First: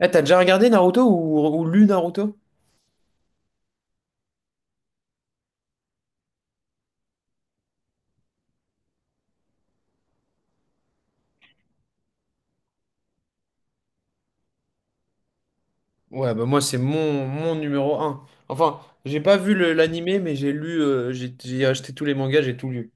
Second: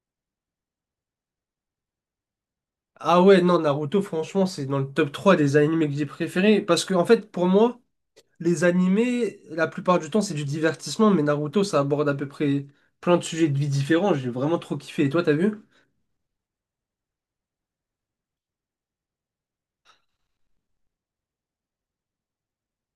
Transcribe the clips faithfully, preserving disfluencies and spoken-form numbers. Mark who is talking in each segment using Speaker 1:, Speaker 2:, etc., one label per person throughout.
Speaker 1: Eh, t'as déjà regardé Naruto ou, ou lu Naruto?
Speaker 2: Ah ouais, non, Naruto, franchement, c'est dans le top trois des animés que j'ai préférés. Parce que, en fait, pour moi, les animés, la plupart du temps, c'est du divertissement, mais Naruto, ça aborde à peu près plein de sujets de vie différents. J'ai vraiment trop kiffé. Et toi, t'as vu?
Speaker 1: Ouais, bah moi c'est mon, mon numéro un. Enfin, j'ai pas vu le- l'animé, mais j'ai lu, euh, j'ai j'ai acheté tous les mangas, j'ai tout lu.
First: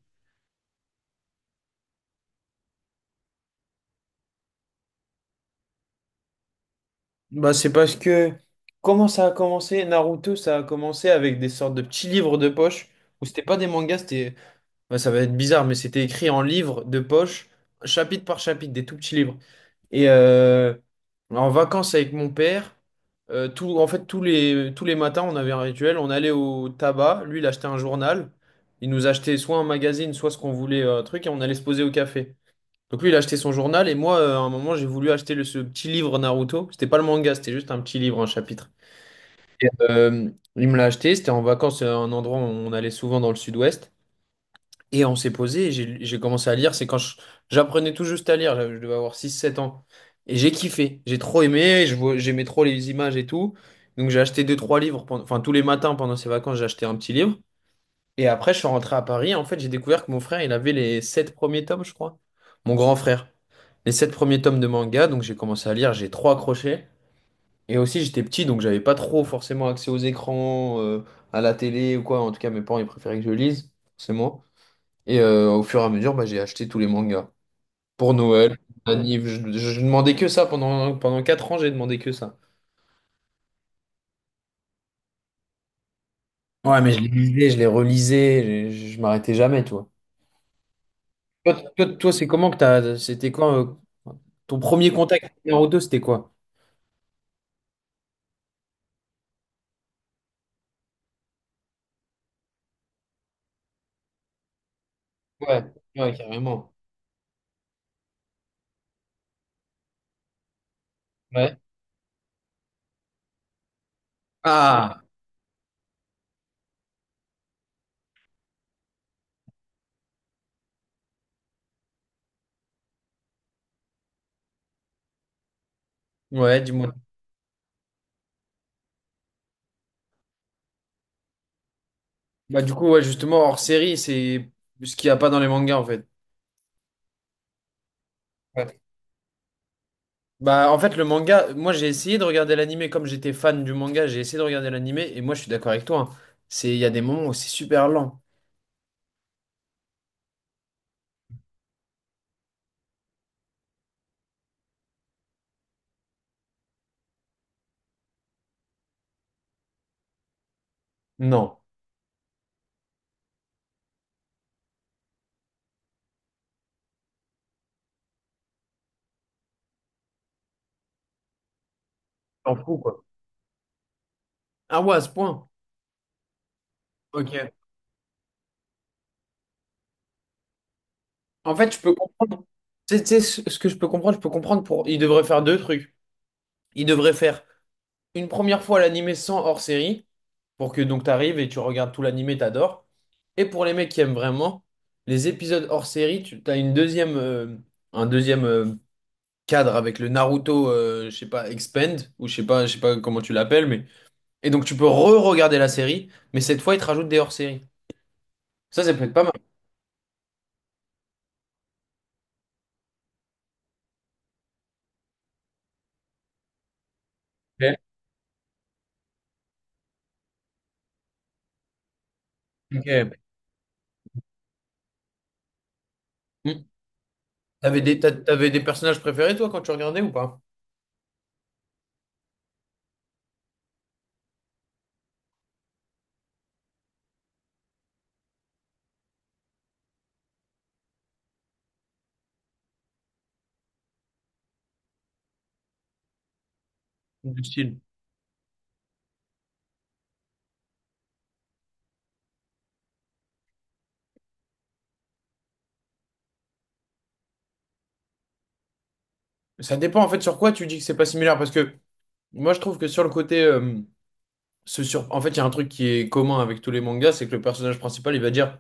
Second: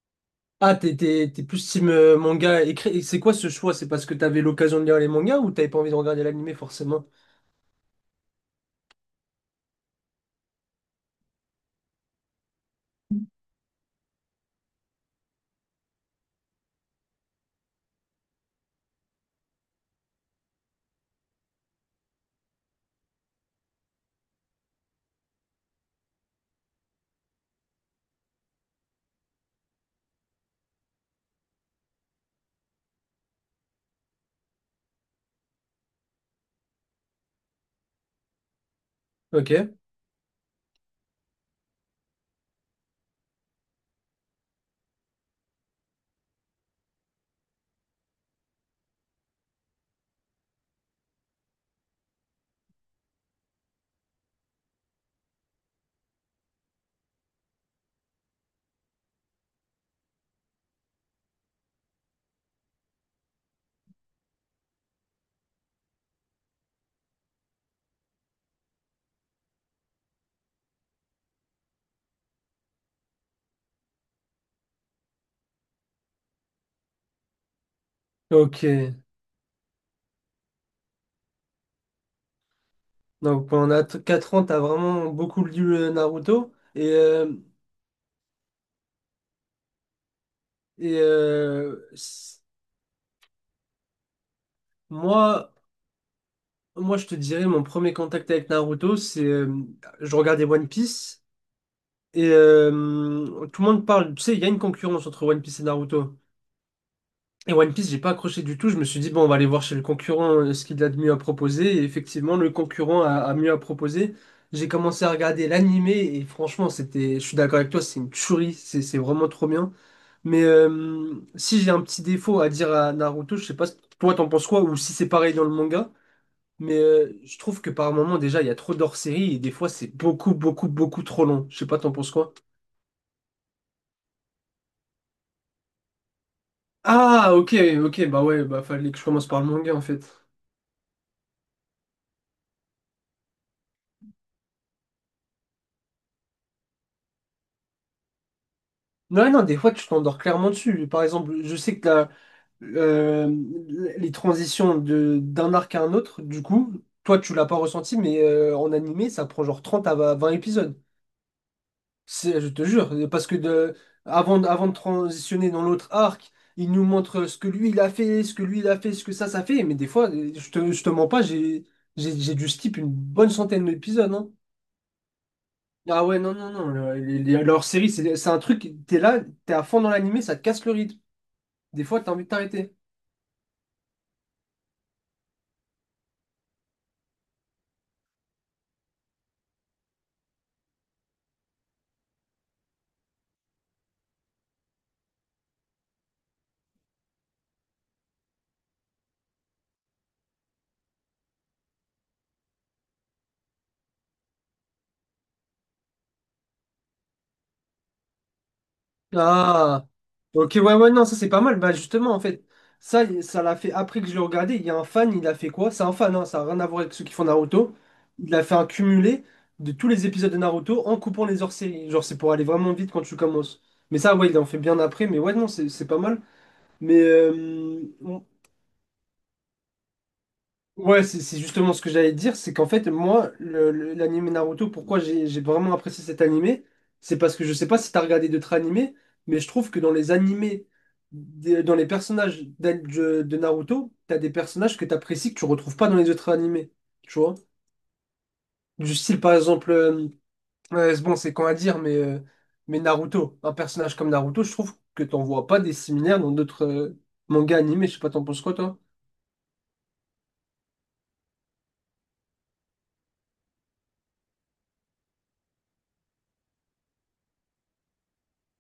Speaker 2: Ah, t'es t'es- t'es plus team euh, manga écrit. Et C'est quoi ce choix? C'est parce que t'avais l'occasion de lire les mangas ou t'avais pas envie de regarder l'animé, forcément?
Speaker 1: Bah c'est parce que comment ça a commencé? Naruto, ça a commencé avec des sortes de petits livres de poche, où c'était pas des mangas, c'était bah, ça va être bizarre, mais c'était écrit en livres de poche, chapitre par chapitre, des tout petits livres. Et euh, en vacances avec mon père, euh, tout, en fait, tous les, tous les matins, on avait un rituel. On allait au tabac. Lui, il achetait un journal. Il nous achetait soit un magazine, soit ce qu'on voulait, euh, un truc, et on allait se poser au café. Donc lui, il achetait son journal. Et moi, euh, à un moment, j'ai voulu acheter le, ce petit livre Naruto. C'était pas le manga, c'était juste un petit livre, un chapitre. Et,
Speaker 2: Ok.
Speaker 1: euh, il me l'a acheté. C'était en vacances, euh, un endroit où on allait souvent dans le sud-ouest. Et on s'est posé et j'ai j'ai commencé à lire. C'est quand je- j'apprenais tout juste à lire, j'avais- je devais avoir six sept ans. Et j'ai kiffé, j'ai trop aimé, je vois- j'aimais trop les images et tout. Donc j'ai acheté deux trois livres, pendant- enfin tous les matins pendant ces vacances, j'ai acheté un petit livre. Et après, je suis rentré à Paris. En fait, j'ai découvert que mon frère, il avait les sept premiers tomes, je crois. Mon grand frère. Les sept premiers tomes de manga. Donc j'ai commencé à lire, j'ai trop accroché. Et aussi, j'étais petit, donc j'avais pas trop forcément accès aux écrans, euh, à la télé ou quoi. En tout cas, mes parents, ils préféraient que je lise, forcément. Et euh, au fur et à mesure, bah, j'ai acheté tous les mangas. Pour Noël,
Speaker 2: Ok.
Speaker 1: anniv, je, je- je demandais que ça. Pendant, pendant quatre ans, j'ai demandé que ça.
Speaker 2: Donc, pendant quatre ans, t'as vraiment beaucoup lu euh, Naruto.
Speaker 1: Ouais,
Speaker 2: Et,
Speaker 1: mais je les
Speaker 2: euh,
Speaker 1: lisais, je les relisais, je, je m'arrêtais jamais, toi.
Speaker 2: et
Speaker 1: Toi,
Speaker 2: euh,
Speaker 1: toi, toi, c'est
Speaker 2: s-
Speaker 1: comment que t'as, c'était quand euh, ton premier contact avec
Speaker 2: Moi.
Speaker 1: Naruto, c'était quoi?
Speaker 2: Moi, je te dirais, mon premier contact avec Naruto, c'est euh, je regardais One Piece et euh, tout le monde parle. Tu sais, il y a une concurrence entre One Piece
Speaker 1: Ouais,
Speaker 2: et
Speaker 1: ouais,
Speaker 2: Naruto.
Speaker 1: carrément.
Speaker 2: Et One Piece, j'ai pas accroché du tout. Je me suis dit, bon, on va aller voir chez le concurrent euh, ce qu'il a de mieux à
Speaker 1: Ouais.
Speaker 2: proposer. Et effectivement, le concurrent a, a mieux à proposer. J'ai
Speaker 1: Ah,
Speaker 2: commencé à regarder l'animé et franchement, c'était, je suis d'accord avec toi, c'est une tuerie. C'est c'est vraiment trop bien. Mais euh, si j'ai un petit défaut à dire à Naruto, je sais pas, toi, t'en penses quoi ou si c'est pareil dans le manga.
Speaker 1: ouais,
Speaker 2: Mais
Speaker 1: dis-moi.
Speaker 2: euh, je trouve que par moment, déjà, il y a trop d'hors-série et des fois, c'est beaucoup, beaucoup, beaucoup trop long. Je sais pas, t'en penses quoi?
Speaker 1: Bah, du coup, ouais, justement, hors série, c'est ce qu'il n'y a pas dans les mangas, en fait.
Speaker 2: Ah, ok, ok, bah ouais, bah
Speaker 1: Ouais.
Speaker 2: fallait que je commence par le manga en fait.
Speaker 1: Bah, en fait, le manga, moi j'ai essayé de regarder l'animé comme j'étais fan du manga, j'ai essayé de regarder l'animé et moi je suis d'accord avec toi, hein. C'est, il y a des moments où c'est super lent.
Speaker 2: Non, non, des fois tu t'endors clairement dessus. Par exemple, je sais que la- euh, les transitions de d'un arc à un autre, du coup, toi tu l'as pas ressenti, mais euh, en animé, ça prend genre trente à vingt épisodes.
Speaker 1: Non.
Speaker 2: C'est- je te jure, parce que de, avant, de- avant de transitionner dans l'autre arc, il nous montre ce que lui il a fait, ce que lui il a fait, ce que ça, ça fait. Mais des fois, je te, je te mens pas, j'ai, j'ai, j'ai dû
Speaker 1: T'en
Speaker 2: skip
Speaker 1: fous,
Speaker 2: une
Speaker 1: quoi.
Speaker 2: bonne centaine d'épisodes. Hein.
Speaker 1: Ah ouais, à ce point.
Speaker 2: Ah ouais, non, non, non. Le- les- les-
Speaker 1: Ok.
Speaker 2: leur série, c'est c'est un truc, t'es là, t'es à fond dans l'animé, ça te casse le rythme.
Speaker 1: En fait, je
Speaker 2: Des
Speaker 1: peux
Speaker 2: fois, t'as envie de
Speaker 1: comprendre.
Speaker 2: t'arrêter.
Speaker 1: Tu sais, tu sais, ce ce que je peux comprendre, je peux comprendre pour. Il devrait faire deux trucs. Il devrait faire une première fois l'animé sans hors série pour que donc t'arrives et tu regardes tout l'animé, t'adores. Et pour les mecs qui aiment vraiment, les épisodes hors série, tu as une deuxième, euh, un deuxième, euh, cadre avec le Naruto, euh, je sais pas, Expand, ou je sais pas, je sais pas comment tu l'appelles, mais. Et donc tu peux re-regarder la série, mais cette fois ils te rajoutent des hors-séries. Ça, ça peut être pas mal.
Speaker 2: Ah, ok, ouais, ouais, non, ça c'est pas mal. Bah, justement, en fait, ça, ça l'a fait après que je l'ai regardé. Il y a un fan, il a fait quoi? C'est un fan, hein, ça n'a rien à voir avec ceux qui font Naruto. Il a fait un cumulé de tous les épisodes de Naruto en coupant les hors-séries. Genre, c'est pour aller vraiment vite quand
Speaker 1: Ok.
Speaker 2: tu commences. Mais ça, ouais, il en fait bien après. Mais ouais, non, c'est c'est pas mal.
Speaker 1: Mm.
Speaker 2: Mais
Speaker 1: T'avais
Speaker 2: euh,
Speaker 1: des, t'a- t'avais des personnages préférés, toi, quand tu regardais ou pas?
Speaker 2: Ouais, c'est c'est justement ce que j'allais te dire, c'est qu'en fait, moi, le, le- l'anime Naruto, pourquoi j'ai j'ai vraiment apprécié cet animé, c'est parce que je sais pas si t'as regardé d'autres animés, mais je trouve que dans les animés, des- dans les personnages d'an- de, de Naruto, t'as des personnages que t'apprécies que tu retrouves pas dans les autres animés, tu vois?
Speaker 1: Du style.
Speaker 2: Du style, par exemple, euh, ouais, c'est bon, c'est con à dire, mais, euh, mais Naruto, un personnage comme Naruto, je trouve que t'en vois pas des similaires dans d'autres euh, mangas animés. Je sais pas, t'en penses quoi, toi?
Speaker 1: Ça dépend en fait sur quoi tu dis que c'est pas similaire, parce que moi je trouve que sur le côté, euh, se sur... en fait, il y a un truc qui est commun avec tous les mangas, c'est que le personnage principal il va dire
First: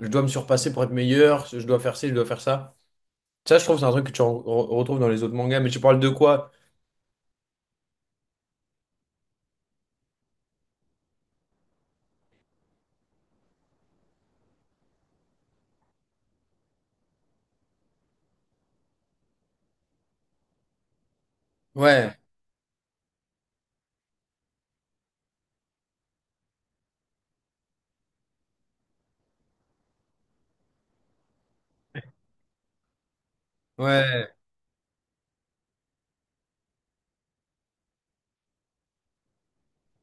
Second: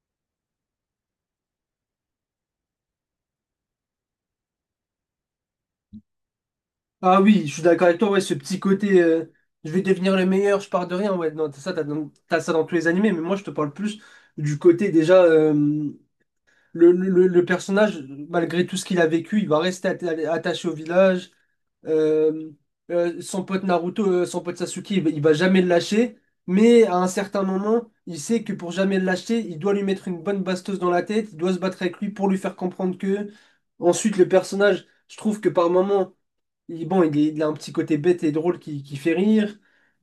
Speaker 1: je dois me surpasser pour être meilleur, je dois faire ci, je dois faire ça. Ça, je trouve, que c'est un truc que tu re- re- retrouves dans les autres mangas, mais tu parles de quoi?
Speaker 2: Ah oui, je suis d'accord avec toi, ouais, ce petit côté euh, je vais devenir le meilleur, je pars de rien, ouais, non, t'as ça, t'as dans- t'as ça dans tous les animés, mais moi je te parle plus du côté déjà euh, le, le- le- le personnage, malgré tout ce qu'il a vécu, il va rester atta- attaché au village.
Speaker 1: Ouais,
Speaker 2: Euh, euh, Son pote Naruto, euh, son pote Sasuke, il, va il va jamais le lâcher. Mais à un certain moment, il sait que pour jamais le lâcher, il doit lui mettre une bonne bastos dans la tête. Il doit se battre avec lui pour lui faire comprendre que. Ensuite, le
Speaker 1: ouais.
Speaker 2: personnage, je trouve que par moment, il, bon, il, est- il a un petit côté bête et drôle qui, qui fait rire.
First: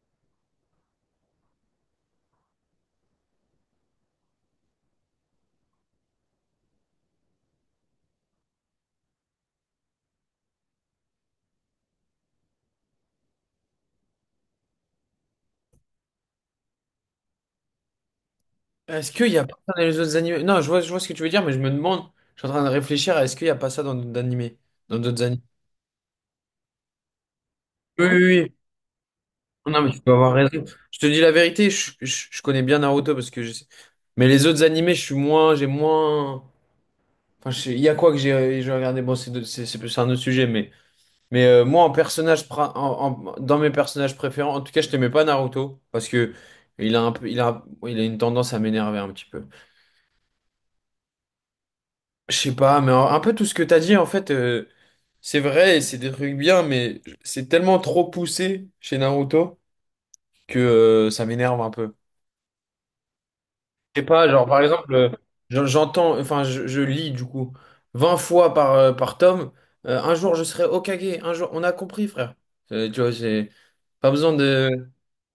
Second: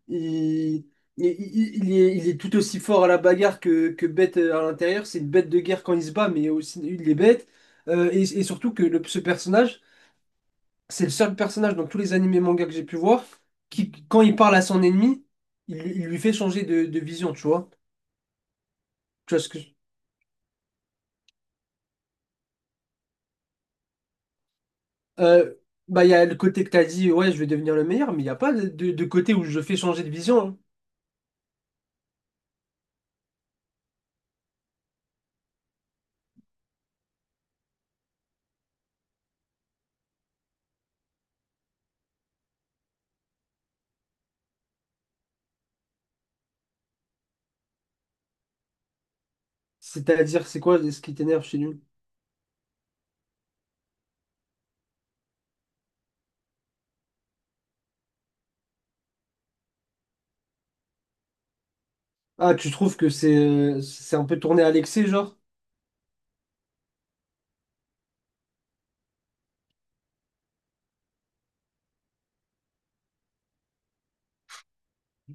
Speaker 2: Il, il, il- il est, il est tout aussi fort à la bagarre que, que bête euh, à l'intérieur. C'est une bête de guerre quand il se bat, mais aussi il est bête. Euh, et, et surtout que le- ce personnage c'est le seul personnage dans tous les animés manga que j'ai pu voir qui, quand il parle à son ennemi, il, lui il lui fait changer de, de vision, tu vois.
Speaker 1: Est-ce qu'il
Speaker 2: Tu
Speaker 1: n'y
Speaker 2: vois
Speaker 1: a
Speaker 2: ce
Speaker 1: pas
Speaker 2: que...
Speaker 1: ça dans les autres animés? Non, je vois, je vois ce que tu veux dire, mais je me demande, je suis en train de réfléchir à est-ce qu'il n'y a pas ça dans d'autres animés, dans d'autres animés.
Speaker 2: Euh, Bah, il y a le côté que t'as dit, ouais, je vais devenir le
Speaker 1: Oui,
Speaker 2: meilleur,
Speaker 1: oui,
Speaker 2: mais il n'y a pas
Speaker 1: oui.
Speaker 2: de, de- de côté où je fais
Speaker 1: Non, mais tu
Speaker 2: changer de
Speaker 1: peux avoir
Speaker 2: vision. Hein.
Speaker 1: raison. Je te dis la vérité, je, je- je connais bien Naruto parce que je sais. Mais les autres animés, je suis moins, j'ai moins. Enfin, je sais- il y a quoi que j'ai j'ai regardé? Bon, c'est de- c'est c'est plus un autre sujet, mais, mais euh, moi, en personnage, pra- en- en- dans mes personnages préférés, en tout cas, je t'aimais pas Naruto parce que il a un peu, il a, il a une tendance à m'énerver un petit peu.
Speaker 2: C'est-à-dire, c'est quoi ce qui t'énerve chez nous?
Speaker 1: Je sais pas, mais un un peu tout ce que t'as dit, en fait. Euh, c'est vrai, c'est des trucs bien, mais c'est tellement trop poussé chez Naruto que euh, ça m'énerve un peu.
Speaker 2: Ah, tu trouves que c'est euh,
Speaker 1: Je sais
Speaker 2: c'est un
Speaker 1: pas,
Speaker 2: peu
Speaker 1: genre par
Speaker 2: tourné à
Speaker 1: exemple,
Speaker 2: l'excès,
Speaker 1: euh,
Speaker 2: genre?
Speaker 1: j'en- j'entends, enfin je, je lis du coup vingt fois par, euh, par tome, euh, un jour je serai Hokage, un jour on a compris frère. Euh, tu vois, c'est pas besoin de,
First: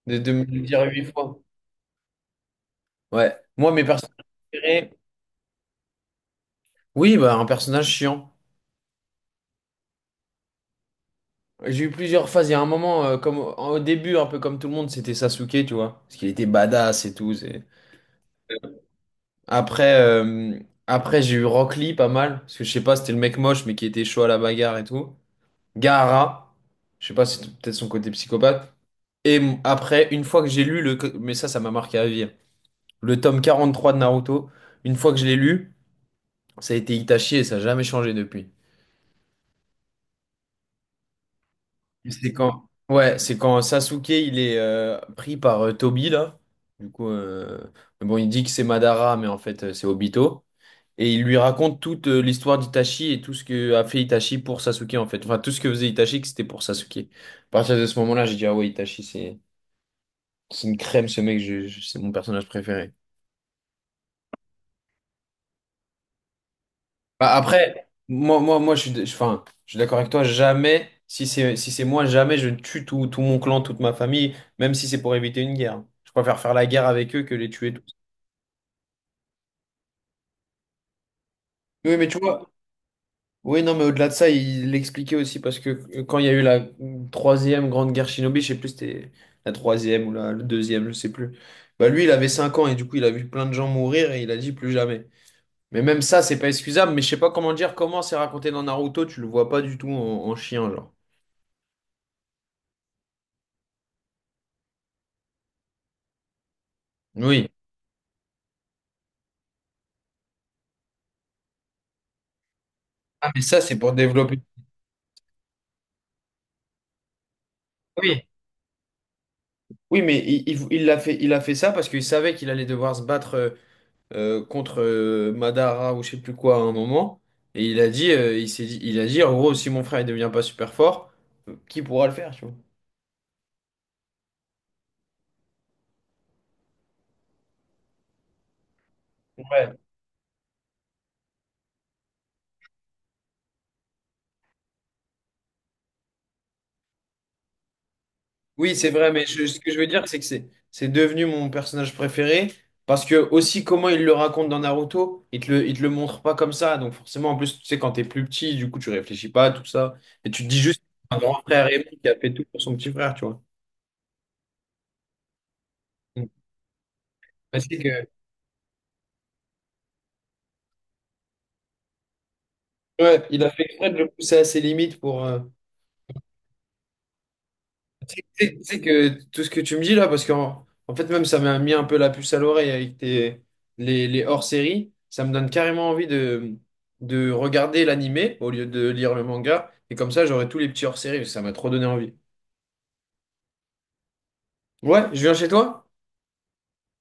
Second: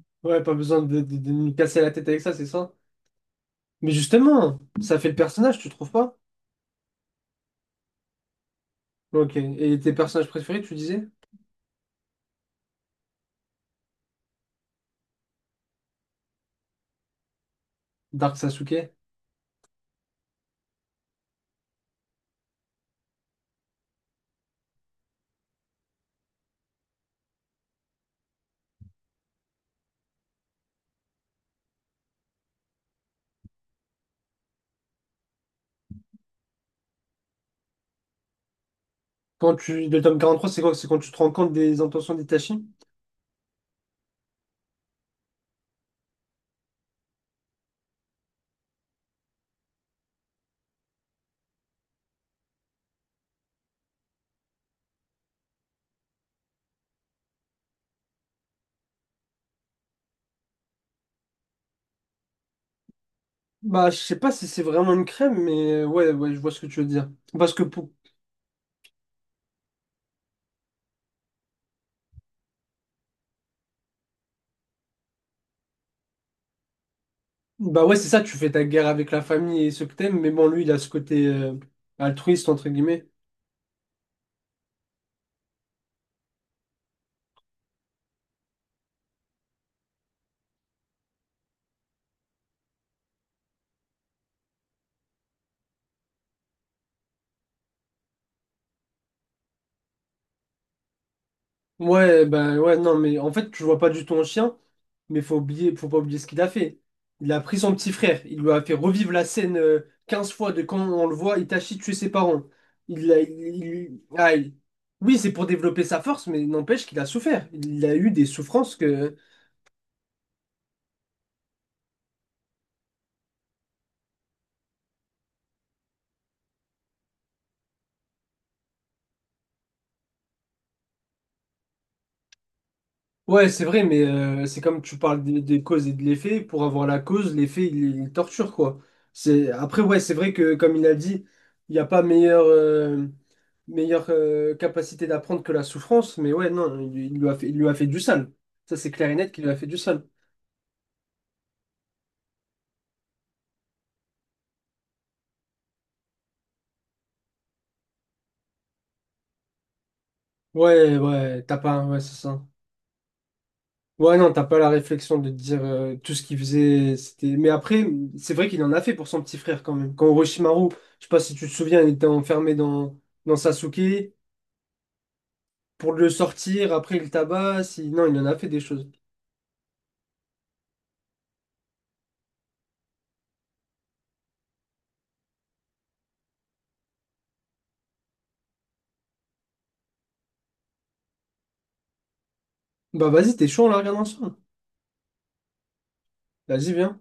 Speaker 1: de, de
Speaker 2: Ouais,
Speaker 1: me
Speaker 2: pas
Speaker 1: le dire
Speaker 2: besoin de,
Speaker 1: huit
Speaker 2: de- de
Speaker 1: fois.
Speaker 2: nous casser la tête avec ça, c'est ça?
Speaker 1: Ouais, moi mes
Speaker 2: Mais
Speaker 1: personnages
Speaker 2: justement,
Speaker 1: préférés,
Speaker 2: ça fait le personnage, tu trouves pas?
Speaker 1: oui, bah un personnage chiant.
Speaker 2: Ok. Et tes personnages préférés, tu disais?
Speaker 1: J'ai eu plusieurs phases, il y a un moment, euh, comme au au début, un peu comme tout le monde, c'était Sasuke, tu vois, parce qu'il était badass et tout. C'est...
Speaker 2: Dark Sasuke.
Speaker 1: après, euh, après j'ai eu Rock Lee pas mal, parce que je sais pas, c'était le mec moche, mais qui était chaud à la bagarre et tout. Gaara, je sais pas, si c'est peut-être son côté psychopathe. Et m- après, une fois que j'ai lu le, co- mais ça, ça m'a marqué à vie, hein, le tome quarante-trois de Naruto, une fois que je l'ai lu, ça a été Itachi et ça n'a jamais changé depuis.
Speaker 2: Quand tu, le tome quarante trois c'est quoi? C'est quand tu te rends compte des
Speaker 1: Et
Speaker 2: intentions
Speaker 1: c'est
Speaker 2: d'Itachi?
Speaker 1: quand, ouais, c'est quand Sasuke, il est euh, pris par euh, Tobi, là. Du coup, euh, mais bon, il dit que c'est Madara, mais en fait, euh, c'est Obito. Et il lui raconte toute euh, l'histoire d'Itachi et tout ce que a fait Itachi pour Sasuke en fait. Enfin, tout ce que faisait Itachi, que c'était pour Sasuke. À partir de ce moment-là, j'ai dit, ah ouais, Itachi, c'est c'est une crème, ce mec, je- je- c'est mon personnage préféré.
Speaker 2: Bah, je sais pas si c'est vraiment une crème, mais euh, ouais, ouais, je vois ce que tu veux dire.
Speaker 1: Bah,
Speaker 2: Parce que
Speaker 1: après,
Speaker 2: pour-
Speaker 1: moi, moi, moi, je suis, d- je- enfin, je suis d'accord avec toi, jamais, si c'est si c'est moi, jamais je tue tout, tout mon clan, toute ma famille, même si c'est pour éviter une guerre. Je préfère faire la guerre avec eux que les tuer
Speaker 2: Bah
Speaker 1: tous.
Speaker 2: ouais, c'est ça, tu fais ta guerre avec la famille et ceux que t'aimes, mais bon, lui, il a ce côté euh,
Speaker 1: Oui, mais tu
Speaker 2: altruiste,
Speaker 1: vois,
Speaker 2: entre guillemets.
Speaker 1: oui, non, mais au-delà de ça, il l'expliquait aussi parce que euh, quand il y a eu la troisième grande guerre shinobi, je sais plus, c'était la troisième ou la, la deuxième, je sais plus. Bah lui, il avait cinq ans et du coup, il a vu plein de gens mourir et il a dit plus jamais. Mais même ça, c'est pas excusable, mais je sais pas comment dire, comment c'est raconté dans Naruto, tu le vois pas du tout en, en chien, genre.
Speaker 2: Ouais, ben ouais, non, mais en fait, je vois pas du tout un chien, mais faut oublier, faut pas oublier ce qu'il a fait. Il a
Speaker 1: Oui.
Speaker 2: pris son petit frère, il lui a fait revivre la scène euh, quinze fois de quand on le voit Itachi tuer ses parents. Il a,
Speaker 1: Ah, mais ça, c'est pour
Speaker 2: il- ah,
Speaker 1: développer.
Speaker 2: il- Oui, c'est pour développer sa force, mais n'empêche qu'il a souffert. Il a eu des
Speaker 1: Oui.
Speaker 2: souffrances que.
Speaker 1: Oui, mais il, il- il l'a fait, il a fait ça parce qu'il savait qu'il allait devoir se battre, euh, euh, contre euh, Madara ou je sais plus quoi à un moment. Et il a dit, euh, il s'est dit, il a dit, en gros, si mon frère il devient pas super fort, euh, qui pourra le faire, tu vois?
Speaker 2: Ouais, c'est vrai, mais euh, c'est comme tu parles des, des causes et de l'effet. Pour avoir la cause, l'effet, il, il torture, quoi. C'est...
Speaker 1: Ouais.
Speaker 2: Après, ouais, c'est vrai que, comme il a dit, il n'y a pas meilleure, euh, meilleure euh, capacité d'apprendre que la souffrance, mais ouais, non, il, il lui a fait, il lui a fait du sale.
Speaker 1: Oui,
Speaker 2: Ça,
Speaker 1: c'est
Speaker 2: c'est clair
Speaker 1: vrai,
Speaker 2: et
Speaker 1: mais
Speaker 2: net qu'il
Speaker 1: je-
Speaker 2: lui a
Speaker 1: ce
Speaker 2: fait
Speaker 1: que je
Speaker 2: du
Speaker 1: veux dire,
Speaker 2: sale.
Speaker 1: c'est que c'est c'est devenu mon personnage préféré. Parce que aussi comment il le raconte dans Naruto, il te le, il te le montre pas comme ça. Donc forcément, en plus, tu sais, quand t'es plus petit, du coup, tu réfléchis pas à tout ça. Et tu te dis juste
Speaker 2: Ouais,
Speaker 1: un grand
Speaker 2: ouais, t'as
Speaker 1: frère aimé
Speaker 2: pas, ouais,
Speaker 1: qui a
Speaker 2: c'est
Speaker 1: fait tout
Speaker 2: ça.
Speaker 1: pour son petit frère, tu vois.
Speaker 2: Ouais, non, t'as pas la réflexion de te dire euh, tout ce
Speaker 1: Mm.
Speaker 2: qu'il faisait, c'était. Mais
Speaker 1: Parce
Speaker 2: après,
Speaker 1: que
Speaker 2: c'est vrai qu'il en a fait pour son petit frère quand même. Quand Orochimaru, je sais pas si tu te souviens, il était enfermé dans,
Speaker 1: ouais,
Speaker 2: dans
Speaker 1: il a fait exprès de le
Speaker 2: Sasuke.
Speaker 1: pousser à ses limites pour, euh,
Speaker 2: Pour le sortir, après il tabasse. il- Non, il
Speaker 1: tu
Speaker 2: en a fait
Speaker 1: sais
Speaker 2: des
Speaker 1: tu sais
Speaker 2: choses.
Speaker 1: que tout ce que tu me dis là, parce qu'en en fait, même ça m'a mis un peu la puce à l'oreille avec tes, les, les hors-séries, ça me donne carrément envie de, de regarder l'animé au lieu de lire le manga. Et comme ça, j'aurai tous les petits hors-séries, ça m'a trop donné envie.
Speaker 2: Bah vas-y, t'es chaud, on la regarde ensemble.
Speaker 1: Ouais, je viens chez toi?
Speaker 2: Vas-y, viens.